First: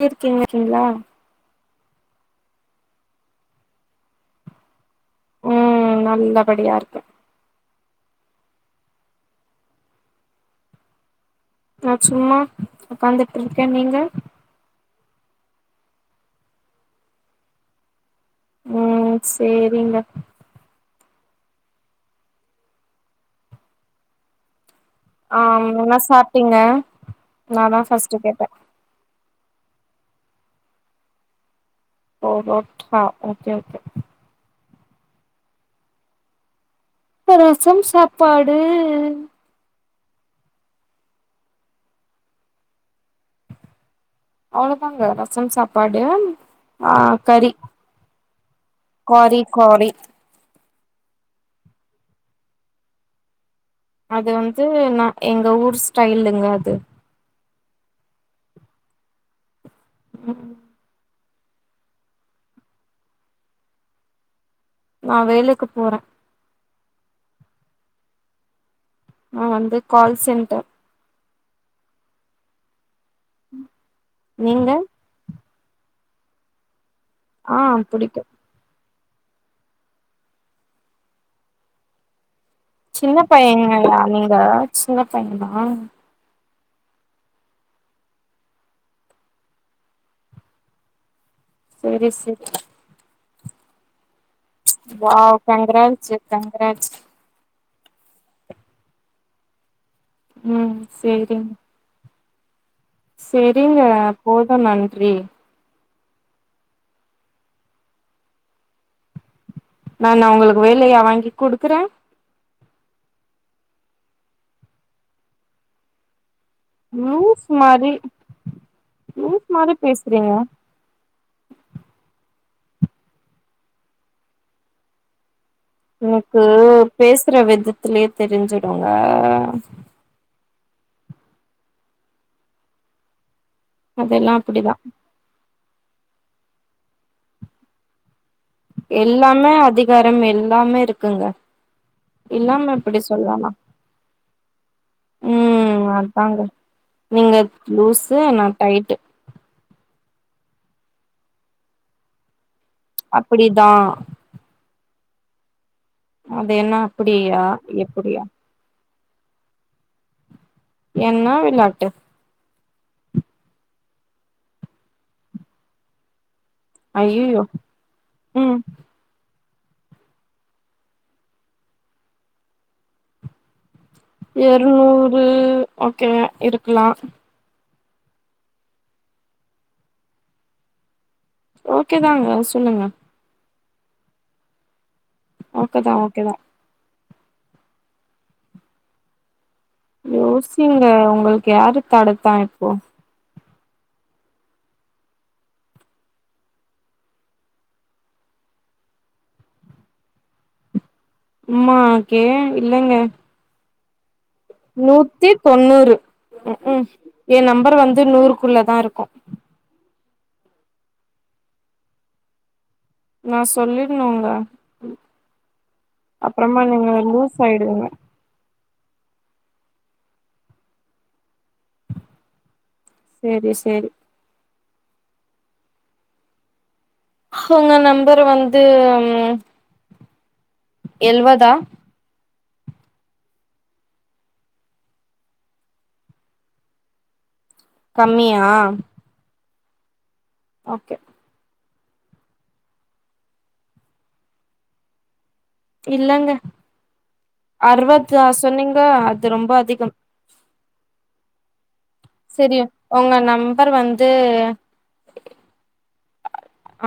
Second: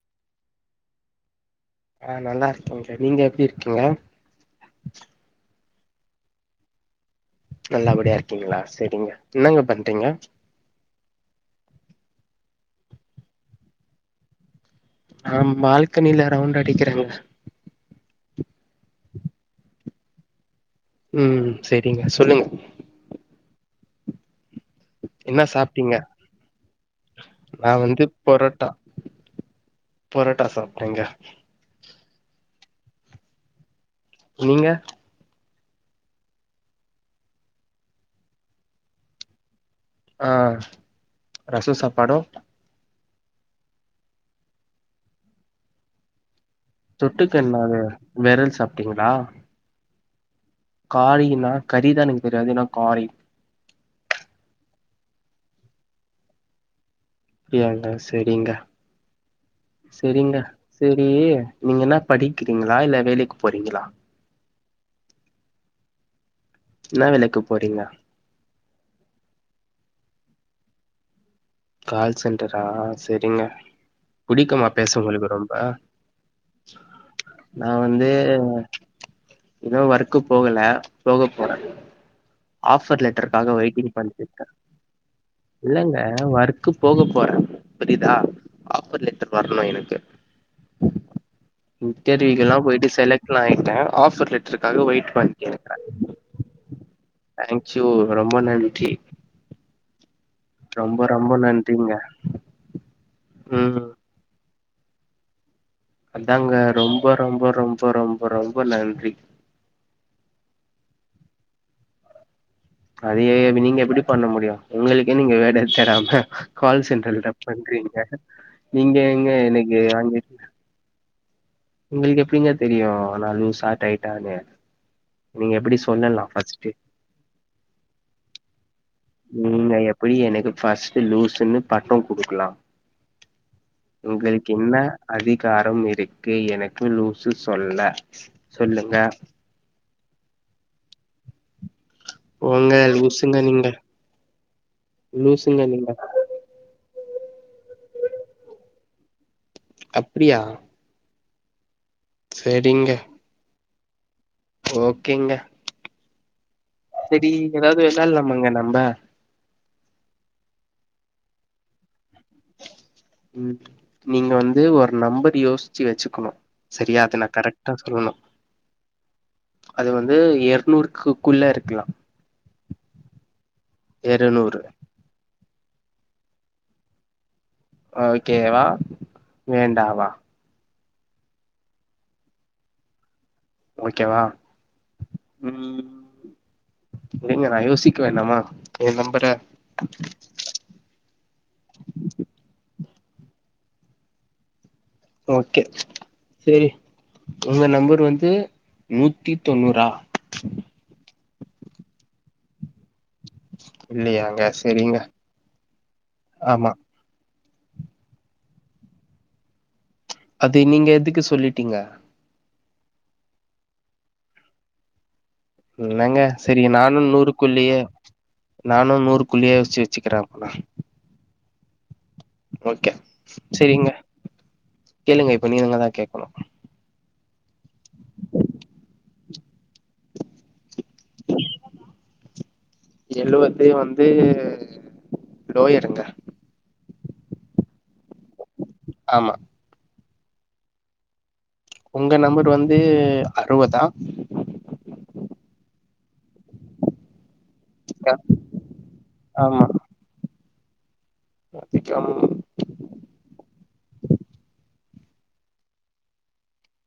[unintelligible] இருக்கீங்கீங்களா ஆ நல்லா இருக்கேங்க நீங்க எப்டி இருக்கீங்க ம் நல்லபடியா இருக்கே நல்லபடியா இருக்கீங்களா செரிங்க என்னங்க பண்றீங்க நா சும்மா உக்காந்துட்ருக்க நீங்க நா பால்கனில ரவுண்ட் அடிக்கிறங்க ம் சேரிங்க ம் செரிங்க சொல்லுங்க ஆ என்ன சாப்டீங்க என்ன சாப்ட்டீங்க நா தா வந்து ஃபர்ஸ்ட் கேட்டே பொரோட்டா பொராட்டா சாப்டீங்க ஓ ஓ ட்ரா ஓகே ஓகே நீங்க இங்க ரசம் சாப்பாடு ஆ ரசம் சாப்பாடும் அவ்ளோதாங்க ரசம் சாப்பாடு ஆ தொட்டுக்க கறி என்னாது வெரல் சாப்ட்டீங்களா காலி காறினா கறிதா எனக்கு தெரியு அது என்னா காறி அது வந்து ந எங்க ஊர் ஸ்டைலுங்க அது ஏங்க செரிங்கா செரிங்க செரி நீங்க என்னா படிக்கிறீங்களா இல்ல வேலைக்கு போறீங்களா நா வேலைக்கு போறே என்ன வேலைக்கு போறீங்க? நா வந்து கால் சென்டர் கால் சென்டரா செரிங்க பூடிக்குமா நீங்க பேச உங்களுக்கு ரொம்ப ஆ நா வந்து புடிக்கு இன்னு ஒர்க்கு போகல போக போறே ஆஃபர் சின்ன லெட்டருக்காக வெயிட்டிங் பையங்களா நீங்க பண்ட்டுருக்க சின்ன பையனா இல்லங்க நா வர்க் போக போறே, புரியுதா ஆஃபர் லெட்டர் வரணு எனக்கு செரி செரி இன்டர்வியூக்கு எல்லா போயிட்டு செலைக்ட் ஆயிட்டே ஆஃபர் லெ ட்டர்க்காக வெயிட் பண்ட்டு இருக்க கன்க்ராஜ் தேங்க்யூ ரொம்ப நன்றி. ம் ரொம்ப ரொம்ப நன்றிங்க ம் சரிங்க போது நன்றி அதாங்க ரொம்ப ரொம்ப ரொம்ப ரொம்ப ரொம்ப நன்றி. நானு உங்களுக்கு வேலையா வாங்கி குடுக்குறே அத ஏய் நீங்க எப்படி பண்ண முடியும் உங்களுக்கே நீங்க வேல தேடாம கால் சென்டர் கிட்ட லூஸ் மாரி பண்றீங்க நீங்க எங்க லூஸ் மாரி இன்னைக்கு வாங்கி பேசுறீங்க உங்களுக்கு எப்டிங்க தெரியு நா லாசா டைட்டானு நீங்க எப்டி சொல்லலா எனக்கு ஃபர்ஸ்ட்டு பேசுற விதத்துலயே தெரிஞ்சுடுங்க புரியு எனக்கு ஃபர்ஸ்ட்டு லூசுன்னு பட்டோ குடுக்கலா அதெல்லா உங்களுக்கு அப்டிதா என்ன அதிகாரம் இருக்கு எனக்கு லூசு சொல்ல சொல்லுங்க எல்லாமே அதிகாரம் எல்லாமே இருக்குங்க போங்க இல்லாம எப்டி லூசுங்க சொல்லலா நீங்க லூசுங்க ம் நீங்க தா அதாங்க நீங்க லூஸு நா டைட்டு அப்டியா செரிங்க அப்படிதான் ஓகேங்க அது என்ன அப்படியா எப்படியா நீங்க நம்ப என்னா விளாட்டு ம் நீங்க வந்து ஒரு நம்பர் யோசிச்சு வச்சுக்கணு சரியா அது நா ஐயயோ கரெக்ட்டா சொல்லணு ம் அது வந்து எர்நூறுக்குக்குள்ள இருக்கலா எரநூறு ஓகே இருக்கலா ஓக்கேவா வேண்டாவா ஓகே தாங்க சொல்லுங்க ஓகேவா ம் ஓகேதா ஓகேதா இல்லைங்க நா யோசிக்க வேண்டாமா எ நம்பற யோசிங்க உங்களுக்கு யாரு தடுத்தா இப்போ ஓக்கே சேரி உங்க நம்பர் வந்து நூத்தி தொண்ணூறா சும்மா கே இல்லங்க இல்லையாங். கேஸ் நூத்தி தொண்ணூறு ம் ம் எ நம்பர் வந்து நூறுக்குள்ளதா இருக்கு அது நீங்க எதுக்கு சொல்லிட்டீங்க நா சொல்லிட்ணுங்க என்னங்க சரி நானும் லூஸ் நூறுக்குள்ளயே ஆயிடுவீங்க நானு நூறு குள்ளியே யோசிச்சி வச்சுக்கிற ஓக்கே சேரி சேரி சேரிங்க கேளுங்க இப்போ நீங்க தா கேக்கணு ஒங்க நம்பர் வந்து எழ்வதா எழுவது வந்து லோயருங்க கம்மியா ஆமா ஓக்கே ஒங்க நம்பர் வந்து அறுவதா இல்லங்க அறுவத்தா சொன்னீங்க அது ரொம்ப அதிகம் மாத்திகாம தெரியு ஒங்க நம்பர் வந்து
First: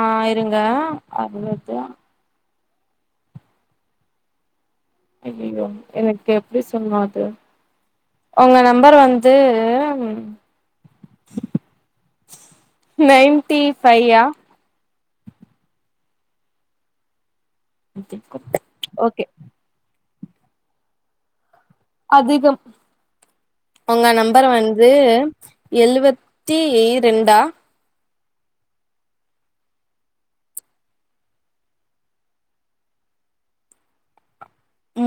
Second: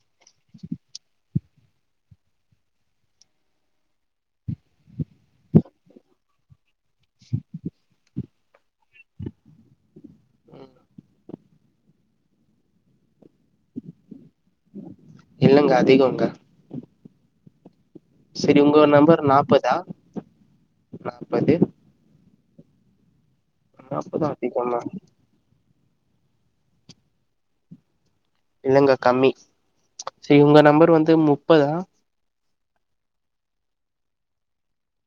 ஆ இருங்க அறுவதா ஐய்யய்யோ எனக்கு எப்டி சொல்ணு அது உங்க நம்பர் வந்து நைன்டி ஃபையா இல்லங்க அதிகம் தா சரி உங்க நம்பர் ஓகே நாப்பதா நாற்பது அதிகம் உங்க நாப்பது நம்பர் அதிகமா வந்து எழுவத்தி ரெண்டா இல்லங்க கம்மி சேரி உங்க நம்பர் வந்து முப்பதா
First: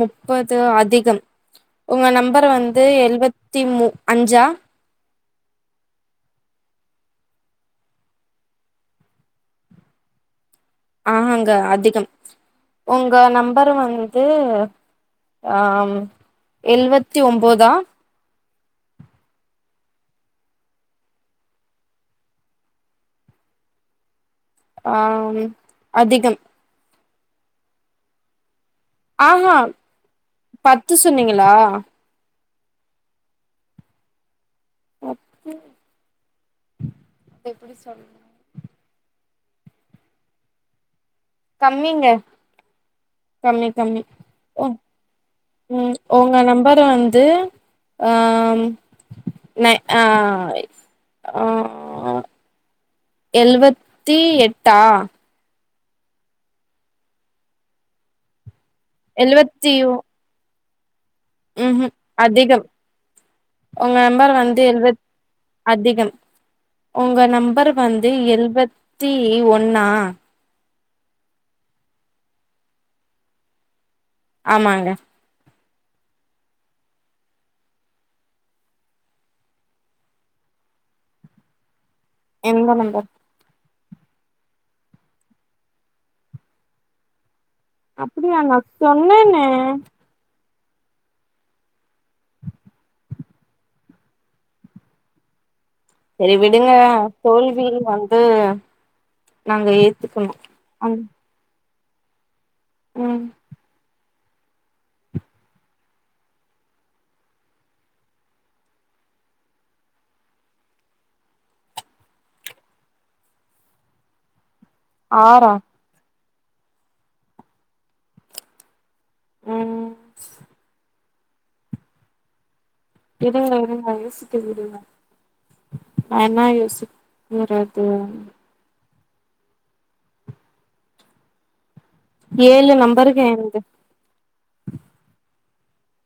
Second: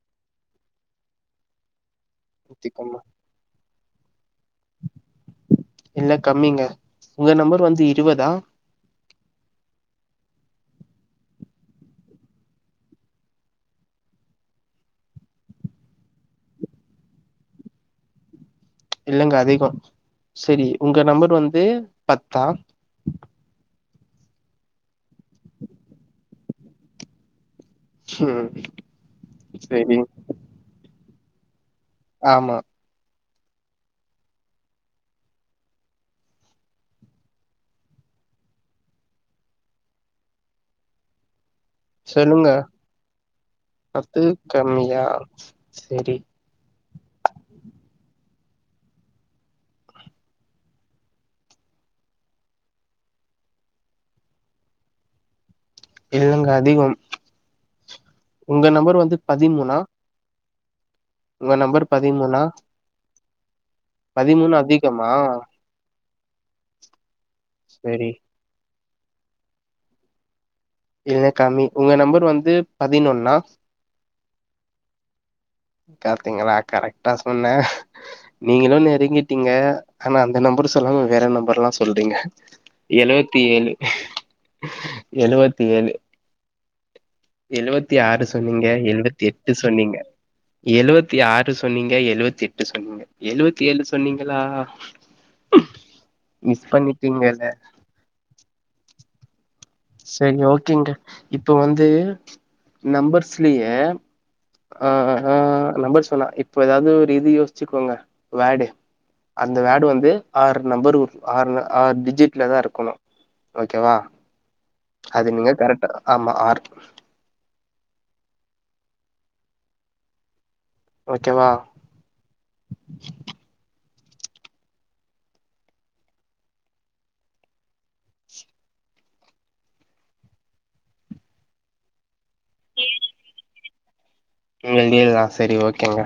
முப்பது அதிகம் உங்க நம்பர் வந்து அதிகமா எழுபத்தி மு அஞ்சா இல்ல கம்மிங்க உங்க நம்பர் வந்து இருவதா ஆஹாங்க அதிகம் உங்க நம்பர் வந்து ஆ இம் எழுவத்தி ஒம்போதா இல்லங்க அதிகம் சரி உங்க நம்பர் வந்து பத்தா ஆ அதிகம் சேரி ஆ ஆ பத்து சொன்னீங்களா ஆமா அது எப்படி சொல்றது கம்மிங்க சொல்லுங்க கம்மி கம்மி பத்து ஓ கம்மியா உம் சரி உங்க நம்பர் வந்து ஆம் நை ஆ ஆ ஆ எழ்வத்தி எட்டா இல்லங்க அதிகம் உங்க நம்பர் வந்து எழுவத்தி பதிமூனா ஒங்க நம்பர் ம்ஹூம் பதிமூனா அதிகம் உங்க நம்பர் வந்து எழுவத் அதிகமா அதிகம் உங்க நம்பர் சரி வந்து எழுவத்தி ஒன்னா இதனே காமி உங்க நம்பர் வந்து பதினொன்னா ஆமாங்க பாத்தீங்களா கரெக்ட்டா சொன்னே நீங்களு நெருங்கிட்டீங்க ஆனா அந்த நம்பர் சொல்லாம வேற நம்பர்லா சொல்றீங்க எந்த நம்பர் எழுவத்தி ஏழு எழுவத்தி ஏழு எழுவத்தி ஆறு அப்டியா நா சொன்னீங்க எழுவத்தி சொன்னேனே எட்டு சொன்னீங்க எழுவத்தி ஆறு சொன்னீங்க எழுவத்தி எட்டு சொன்னீங்க எழுவத்தி ஏழு சொன்னீங்களா ம் செரி விடுங்க தோல்வி வந்து நாங்க ஏத்துக்கணு சரி ஓகேங்க அந் இப்ப வந்து ம் நம்பர்ஸ்லையே ஆ ஆ நம்பர்ஸ் வேணா இப்ப எதாவ்து ஒரு இது யோசிச்சுக்கோங்க வேடு அந்த வேட் வந்து ஆறு நம்பர் ஆறு ஆறு டிஜிட்லதா இருக்கணு ஓகேவா ஆறா அதுங்ளே கரெக்ட் ஆமா ஆர் ம் ஓகேவா இருங்க இருங்க யோசிக்க விடுங்க நா என்ன யோசிக்கிறது ஏழு நம்பர்க என்ந்து உங்கள்து ஏ வா சரி ஓகேங்க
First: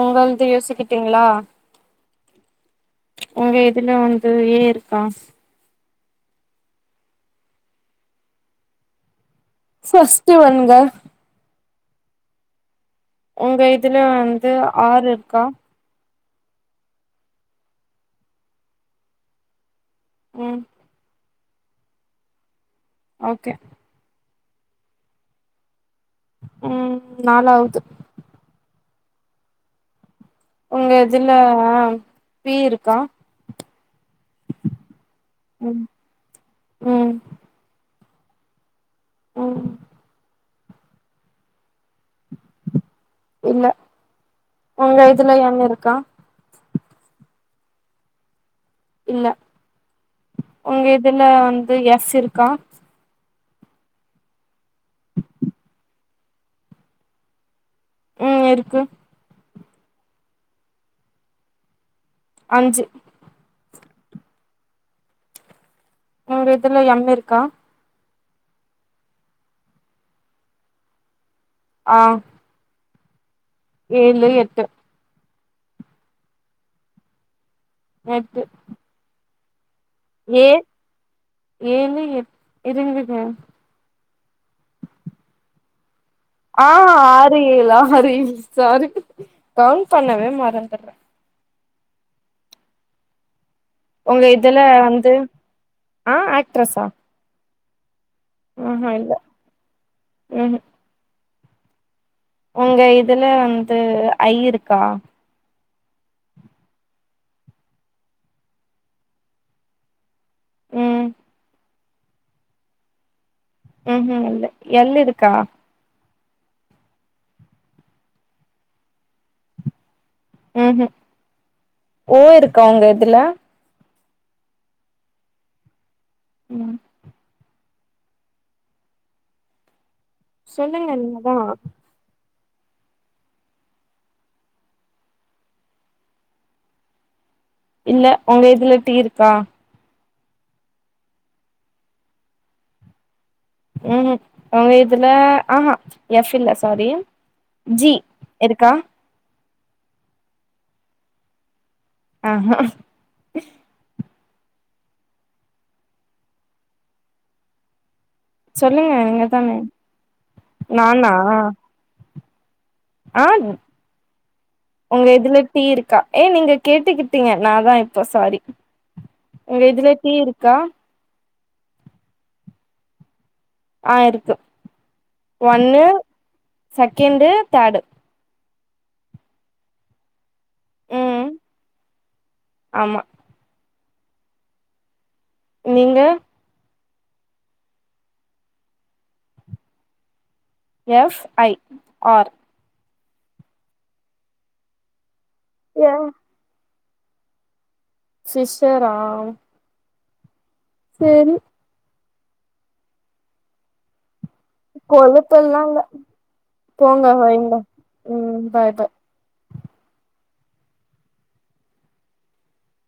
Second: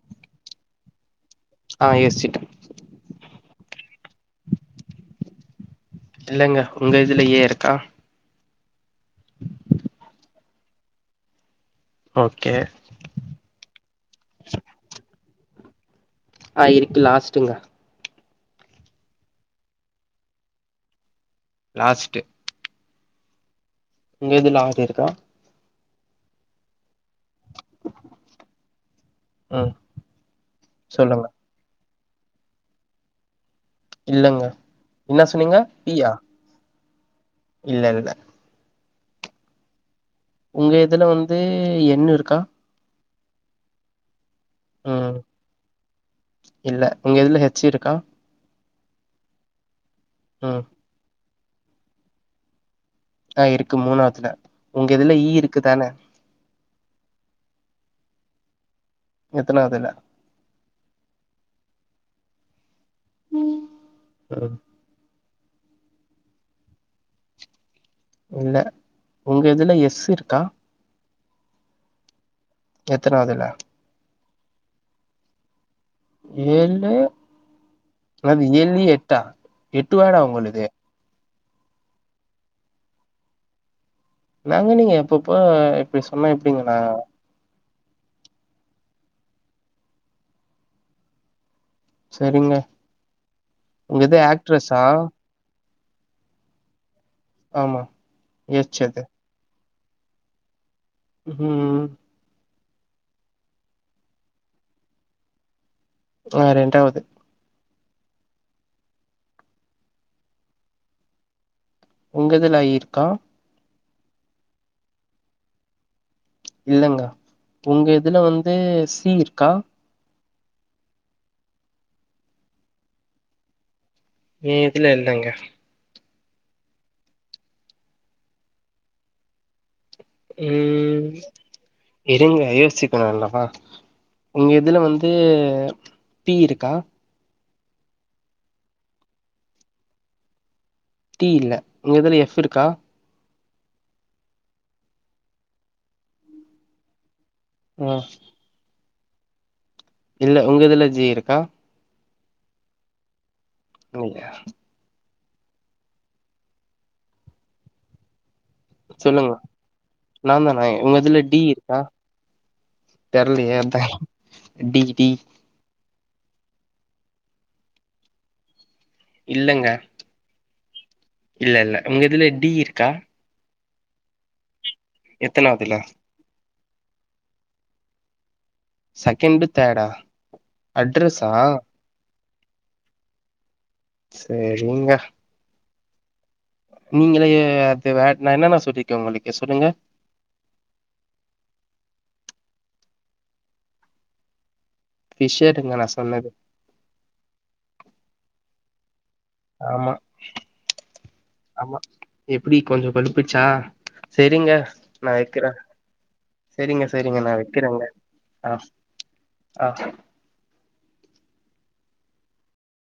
உங்களந்து யோசிக்கிட்டீங்களா ஆ யோஸ்சிட்டோ உங்க இதுல வந்து ஏ இருக்கா இல்லங்க உங்க இதுல எ இருக்கா ஃப்ர்ஸ்ட் வந்த ஓகே உங்க இதுல வந்து ஆர் இருக்கா ஆ இருக்கு லாஸ்ட்டுங்க ம் லாஸ்ட்டு ஓகே இங்க எதுலா [unintelligible] இருக்கா ம் நாலாவ்து ம் உங்க சொல்லுங்க இதுல பி இருக்கா இல்லங்க என்ன சொன்னீங்க ம் பியா ம் இல்ல இதுல ம் உங்க இதுல வந்து என் இருக்கா இல்ல உங்க ம் இதுல என் இருக்கா இல்ல உங்க இதுல ஹெச்சு இருக்கா இல்ல ம் உங்க இதுல வந்து எஸ் இருக்கா ஆ இருக்கு மூனாவத்துல உங்க இதுல ஈ இருக்குதானே ம் இருக்கு எத்தனாவதுல அஞ்சு ம் ஆ உங்க இதுல எம் இருக்கா இல்ல உங்க இதுல எஸ் இருக்கா ஆ எத்தனாதுல ஏழு எட்டு ஏழு எட்டு அது ஏழு எட்டா எட்டு வேடா ஏ உங்களது ஏழு எட் இருந்துங்க என்னங்க நீங்க எப்பப்ப நீங்க சொன்னா எப் ஆ ஆறு ஏழு சரி ஆறு சாரி கவுண் பண்ணவே மறந்தர்றே செரிங்க இது உங்க இதுல ஆக்ட்ரஸா வந்து ஆ ஆக்ட்ரஸ்ஸா ஆமா எஸ் ஆகா அது இல்ல ம் ம் ம் உங்க இதுல வந்து ஐ இருக்கா ஆ ரெண்டாவது ம் உங்க இதுல ஜ இருக்கா ம் ம் இல்ல எல் இருக்கா இல்லங்கா உங்க இதுல வந்து சி இருக்கா ம்ஹ் ஓ இருக்க உங்க இதுல ஏ இதுல இல்லங்க ம் சொல்லுங்க ம் நீங்கதா இருங்க யோசிக்கவேணாமா உங்க இதுல வந்தூ டீ இருக்கா இல்ல உங்க இதுல டீ இருக்கா டீ இல்ல உங்க இதுல எஃப் இருக்கா ம் உங்க இதுல ஆஹா எஃப் இல்ல சாரி ஜி ம் இருக்கா இல்ல உங்க இதுல ஜி இருக்கா ஆஹா நீங்க சொல்லுங்க நீங்க தானே நா தான உங்க நானா இதுல டி இருக்கா ஆன் தெர்லயே அதா டி உங்க டி இதுலப் டீ இருக்கா ஏ நீங்க கேட்டுக்கிட்டீங்க நாதா இப்போ சாரி உங்க இல்லங்க இதுல டீ இருக்கா இல்ல இல்ல உங்க இதுல டி இருக்கா ஆ இருக்கு எத்தனாவதுல ஒன்னு செகண்டு தேடு செகண்டு தேர்டா ம் அட்ரஸ்சா ஆமா செரிங்க நீங்க நீங்களு ஏ அது வே நா என்னன்னா சொல்லிக்ர்கே ஒங்களுக்கு சொல்லுங்க எஃப் ஐ ஆர் ஃபிஷ்யர்டுங்க நா ஏ சொன்னது ஃபிஷ்சரா ஆமா சேரி ஆமா எப்புடி கொஞ்சோ கொளுப்பிச்சா சேரிங்க நா இக்குற பொழப்பெல்லா இல்ல சேரிங்க போங்க சேரிங்க நா வைங்க வைக்கிறேங்க ம் ஆ பாய் பாய் ஆ